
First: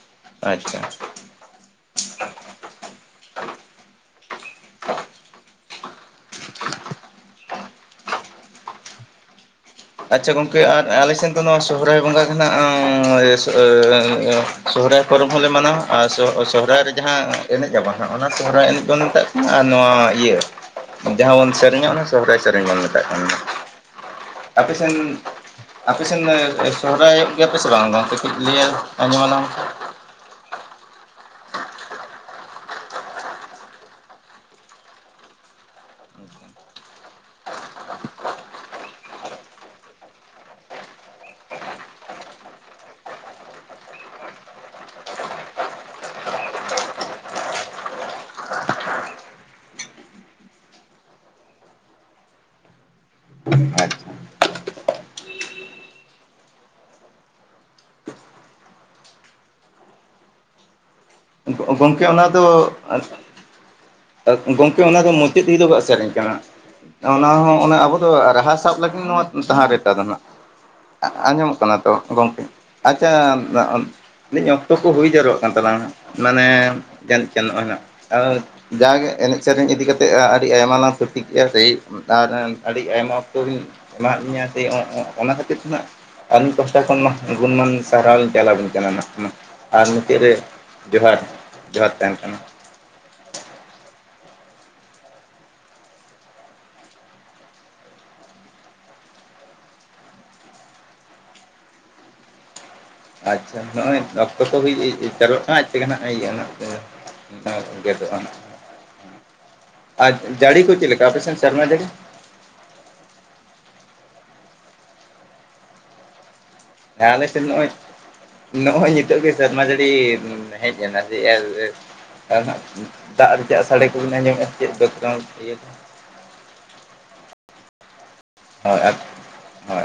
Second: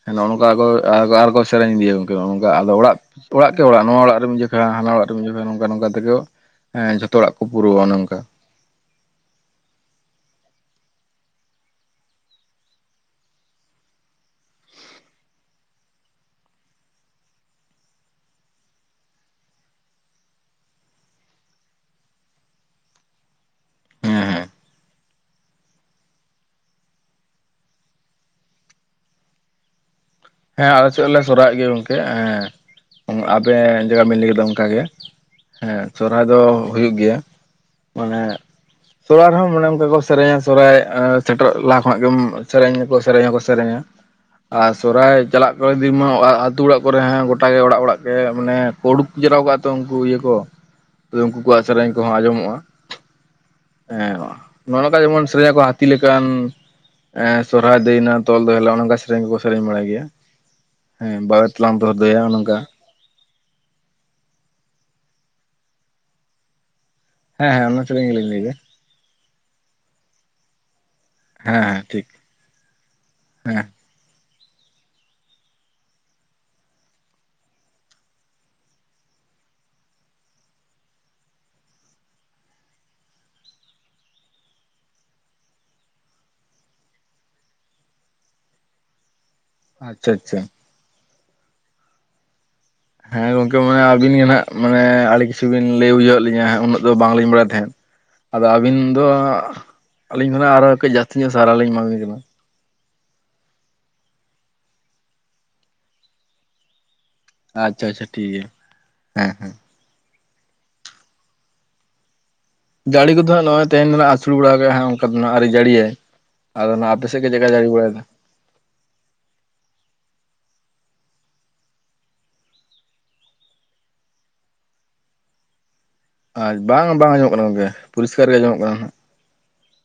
ᱦᱮ ᱱᱚᱜ ᱱᱚᱝ ᱟᱪᱪᱷᱟ ᱟᱠ ᱟᱨ ᱠᱚ ᱥᱮᱨᱮᱧ ᱤᱫᱤᱭᱟ ᱜᱚᱝᱠᱮ ᱱᱚᱜ ᱱᱚᱝᱠᱟ ᱟᱫᱚ ᱚᱲᱟᱜ ᱚᱲᱟᱜ ᱜᱮ ᱚᱲᱟᱜ ᱱᱚᱣᱟ ᱚᱲᱟᱜ ᱨᱮᱢ ᱡᱚᱠᱷᱟ ᱦᱟᱱᱟ ᱚᱲᱟᱜ ᱨᱮᱢ ᱡᱚᱠᱷᱟ ᱱᱚᱝᱠᱟ ᱱᱚᱝᱠᱟ ᱛᱮᱜᱮ ᱦᱮᱸ ᱡᱷᱚᱛᱚ ᱦᱚᱲᱟᱜ ᱠᱚ ᱯᱩᱨᱟᱹᱣᱟ ᱚᱱᱮ ᱚᱱᱠᱟ ᱟᱪᱪᱷᱟ ᱜᱚᱝᱠᱮ ᱟᱨ ᱟᱞᱮᱥᱮᱱ ᱫᱚ ᱱᱚᱣᱟ ᱥᱚᱦᱚᱨᱟᱭ ᱵᱚᱸᱜᱟ [inaudible] ᱥᱚᱦᱚᱨᱟᱭ ᱯᱚᱨᱚᱵᱽ ᱦᱚᱸᱞᱮ ᱢᱟᱱᱟᱣᱟ ᱟᱨ ᱥᱚᱦᱚᱨᱟᱭ ᱨᱮ ᱡᱟᱦᱟᱸ ᱮᱱᱮᱡ ᱟᱵᱚᱱ ᱦᱟᱸᱜᱼᱟ ᱚᱱᱟ ᱥᱚᱦᱚᱨᱟᱭ ᱮᱱᱮᱡ ᱵᱚᱱ ᱱᱤᱛᱟᱜ ᱟᱨ ᱱᱚᱣᱟ ᱤᱭᱟᱹ ᱡᱟᱦᱟᱸ ᱵᱚᱱ ᱥᱮᱨᱮᱧᱟ ᱚᱱᱟ ᱥᱚᱦᱚᱨᱟᱭ ᱥᱮᱨᱮᱧ ᱵᱚᱱ ᱢᱮᱛᱟᱜ ᱠᱟᱱᱟ ᱦᱮᱸ ᱦᱮᱸ ᱟᱯᱮᱥᱮᱱ ᱟᱯᱮ ᱥᱮᱱ ᱥᱚᱦᱨᱟᱭᱚᱜ ᱜᱮᱭᱟᱯᱮ ᱥᱮ ᱵᱟᱝ ᱜᱟᱝᱠᱮ ᱠᱟᱹᱡ ᱞᱟᱹᱭ ᱟᱸᱡᱚᱢ ᱟᱞᱟᱝ ᱢᱮᱥᱮ ᱦᱮᱸ ᱟᱞᱮ ᱥᱮᱫ ᱞᱮ ᱥᱚᱨᱦᱟᱭᱚᱜ ᱜᱮᱭᱟ ᱜᱚᱝᱠᱮ ᱦᱮᱸ ᱟᱵᱮᱱ ᱡᱟᱦᱟ ᱞᱮᱠᱟ ᱵᱮᱱ ᱞᱟᱭ ᱫᱟ ᱚᱱᱠᱟ ᱜᱮ ᱦᱮᱸ ᱥᱚᱨᱦᱟᱭ ᱫᱚ ᱦᱩᱭᱩᱜ ᱜᱮᱭᱟ ᱢᱟᱱᱮ ᱥᱚᱨᱚᱦᱦᱟᱭ ᱨᱮᱦᱚᱸ ᱚᱱᱮ ᱚᱱᱠᱟ ᱠᱚ ᱥᱮᱨᱮᱧᱟ ᱥᱚᱨᱦᱟᱭ ᱥᱮᱴᱮᱨᱚᱜ ᱞᱟᱦᱟ ᱠᱷᱚᱱᱟᱜ ᱜᱮ ᱥᱮᱨᱮᱧᱟᱠᱚ ᱥᱮᱨᱮᱧᱟᱠᱚ ᱥᱮᱨᱮᱧᱟ ᱟᱨ ᱥᱚᱨᱷᱟᱭ ᱪᱟᱞᱟᱜ ᱠᱚ ᱫᱤᱱ ᱢᱟ ᱟᱹᱛᱩᱳ ᱚᱲᱟᱜ ᱠᱚᱨᱮ ᱦᱸ ᱜᱚᱴᱟᱜᱮ ᱚᱲᱟᱜ ᱚᱲᱟᱜ ᱜᱮ ᱢᱟᱱᱮ ᱠᱳᱰᱩᱠ ᱡᱮᱨᱟᱣ ᱠᱟᱜᱼᱟ ᱛᱚ ᱩᱱᱠᱩ ᱤᱭᱟᱹ ᱠᱚ ᱩᱱᱠᱩ ᱠᱚᱣᱟᱜ ᱥᱮᱨᱮᱧ ᱠᱚᱦᱚᱸ ᱟᱸᱡᱚᱢᱚᱜᱼᱟ ᱢᱮ? ᱦᱮᱸ ᱱᱚᱜᱼᱚ ᱱᱚᱝᱠᱟ ᱡᱮᱢᱚᱱ ᱥᱮᱨᱮᱧ ᱟᱠᱚ ᱦᱟᱹᱛᱤ ᱞᱮᱠᱟᱱ ᱥᱚᱨᱦᱟᱭ ᱫᱟᱹᱭ ᱱᱟ ᱛᱚᱞ ᱫᱚᱦᱚ ᱟᱞᱟᱝ ᱚᱱᱠᱟ ᱥᱮᱨᱮᱧ ᱜᱮᱠᱚ ᱥᱮᱨᱮᱧ ᱵᱟᱲᱟᱭ ᱜᱮᱭᱟ ᱦᱮᱸ ᱛᱮᱞᱟᱝ ᱫᱚᱦᱚ ᱜᱚᱢᱠᱮ ᱫᱟᱹᱭᱟ ᱚᱱᱟ ᱚᱱᱮ ᱫᱚ ᱚᱱᱠᱟ ᱜᱚᱢᱠᱮ ᱚᱱᱟ ᱫᱚ ᱢᱩᱪᱟᱹᱫ ᱦᱤᱞᱚᱜ ᱜᱟ ᱥᱮᱨᱮᱧ ᱠᱟᱱᱟ ᱚᱱᱟ ᱦᱮᱸ ᱦᱚᱸ ᱦᱮᱸ ᱚᱱᱮ ᱚᱱᱟ ᱟᱵᱚ ᱥᱮᱨᱮᱧ ᱫᱚ ᱜᱮᱞᱤᱧ ᱞᱟᱹᱭ ᱮᱫᱟ ᱨᱟᱦᱟ ᱥᱟᱵ ᱞᱟᱹᱜᱤᱫ ᱱᱚᱣᱟ ᱛᱟᱦᱟᱸ ᱨᱮᱛᱟ ᱫᱚ ᱦᱟᱸᱜ ᱟᱸᱡᱚᱢᱚᱜ ᱦᱮᱸ ᱠᱟᱱᱟ ᱦᱮᱸ ᱛᱚ ᱴᱷᱤᱠ ᱜᱚᱢᱠᱮ ᱟᱪᱷᱟᱸ ᱦᱮᱸ ᱞᱟᱧ ᱤᱧ ᱚᱠᱛᱚ ᱠᱚ ᱦᱩᱭ ᱡᱟᱣᱨᱟᱜ ᱠᱟᱱ ᱛᱟᱞᱟᱝ ᱢᱟᱱᱮ ᱡᱟᱱᱤᱜ ᱠᱷᱟᱱ ᱱᱚᱜᱼᱚᱭ ᱦᱟᱸᱜ ᱟᱨ ᱡᱟᱼᱜᱮ ᱮᱱᱮᱡ ᱥᱮᱨᱮᱧ ᱤᱫᱤ ᱠᱟᱛᱮᱜ ᱟᱹᱰᱤ ᱟᱭᱢᱟ ᱞᱟᱝ ᱛᱷᱩᱛᱤ ᱠᱮᱜᱼᱟ ᱥᱮᱭ ᱟᱨ ᱟᱹᱰᱤ ᱟᱭᱢᱟ ᱚᱠᱛᱚ ᱵᱤᱱ ᱮᱢᱟᱫ ᱞᱤᱧᱟᱹ ᱥᱮ ᱚᱱᱟ ᱠᱷᱟᱹᱛᱤᱨ ᱛᱮ ᱱᱟᱜ ᱟᱹᱞᱤᱧ ᱯᱟᱦᱴᱟ ᱠᱷᱚᱱ ᱢᱟ ᱜᱩᱱᱢᱟᱱ ᱥᱟᱨᱦᱟᱣ ᱞᱤᱧ ᱪᱟᱞᱟ ᱟᱵᱤᱱ ᱠᱟᱱᱟ ᱟᱨ ᱟᱪᱪᱷᱟ ᱢᱩᱪᱟᱹᱫ ᱨᱮ ᱟᱪᱪᱷᱟ ᱡᱚᱦᱟᱨ ᱡᱚᱦᱟᱨ ᱛᱟᱦᱮᱱ ᱠᱟᱱᱟ ᱦᱮᱸ ᱜᱚᱢᱠᱮ ᱢᱟᱱᱮ ᱟᱹᱵᱤᱱ ᱜᱮ ᱱᱟᱦᱟᱜ ᱢᱟᱱᱮ ᱟᱹᱰᱤ ᱠᱤᱪᱷᱩ ᱵᱤᱱ ᱞᱟᱹᱭ ᱵᱩᱡᱷᱟᱹᱣ ᱞᱤᱧᱟᱹ ᱦᱩᱱᱟᱹᱜ ᱫᱚ ᱵᱟᱝᱞᱤᱧ ᱵᱟᱲᱟᱭ ᱛᱟᱦᱮᱸᱫ ᱟᱫᱚ ᱟᱹᱵᱤᱱ ᱫᱚ ᱟᱹᱞᱤᱧ ᱫᱚᱱᱟᱜ ᱟᱨᱚ ᱠᱟᱹᱡ ᱡᱟᱹᱥᱛᱤ ᱧᱚᱜ ᱥᱟᱨᱦᱟᱣ ᱞᱤᱧ ᱮᱢᱟᱵᱤᱱ ᱠᱟᱱᱟ ᱟᱪᱷᱟ ᱱᱚᱜᱼᱚᱭ ᱚᱠᱛᱚ ᱠᱚ ᱦᱩᱭ ᱡᱟᱨᱣᱟ ᱠᱟᱱᱟ ᱟᱹᱡ ᱛᱮᱜᱮ ᱱᱟᱜ ᱤᱭᱟᱹᱜᱟ ᱟᱪᱪᱷᱟ ᱟᱪᱪᱷᱟ ᱜᱮᱫᱚᱜᱼᱟ ᱴᱷᱤᱠ ᱱᱟ ᱜᱮᱭᱟ ᱦᱮᱸ ᱦᱮᱸ ᱟᱨ ᱡᱟᱹᱲᱤ ᱠᱚ ᱪᱮᱫ ᱞᱮᱠᱟ ᱟᱯᱮ ᱥᱮᱱ ᱥᱮᱨᱢᱟ ᱡᱟᱹᱲᱤ ᱡᱟᱹᱲᱤ ᱠᱚᱫᱚ ᱦᱟᱸᱜ ᱱᱚᱜᱼᱚᱭ ᱛᱮᱦᱮᱧ ᱫᱚ ᱦᱟᱸᱜ ᱟᱹᱥᱩᱞ ᱵᱟᱲᱟ ᱠᱟᱜ ᱦᱟᱸᱜ ᱚᱱᱠᱟ ᱫᱚ ᱦᱟᱸᱜ ᱟᱣᱨᱤ ᱡᱟᱹᱲᱤᱭᱟᱭ ᱟᱫᱚ ᱱᱟᱜ ᱟᱯᱮ ᱦᱮᱸ ᱜᱮ ᱟᱞᱮ ᱪᱮᱫ ᱥᱮᱫ ᱞᱮᱠᱟᱭ ᱡᱟᱹᱲᱤ ᱱᱚᱜᱼᱚᱭ ᱵᱟᱲᱟᱭᱮᱫᱟ ᱱᱚᱜᱼᱚᱭ ᱱᱤᱛᱚᱜ ᱜᱮ ᱥᱮᱨᱢᱟ ᱡᱟᱹᱲᱤ ᱦᱮᱡ ᱮᱱᱟ ᱡᱮ ᱟᱨ ᱫᱟᱜ ᱨᱮᱭᱟᱜ ᱥᱟᱰᱮ ᱠᱚᱵᱤᱱ ᱟᱸᱡᱚᱢᱮᱫᱼᱟ ᱪᱮᱫ ᱫᱚ ᱵᱮᱠᱜᱨᱟᱩᱱᱰ ᱩᱭᱟ ᱟᱨ ᱵᱟᱝ ᱵᱟᱝ ᱟᱸᱧᱡᱚᱢ ᱚᱜ ᱠᱟᱱᱟ ᱜᱚᱝᱠᱮ ᱯᱚᱨᱤᱥᱠᱟᱨ ᱜᱮ ᱟᱸᱧᱡᱚᱢᱚᱜ ᱦᱳᱭ ᱠᱟᱱᱟ ᱦᱳᱭ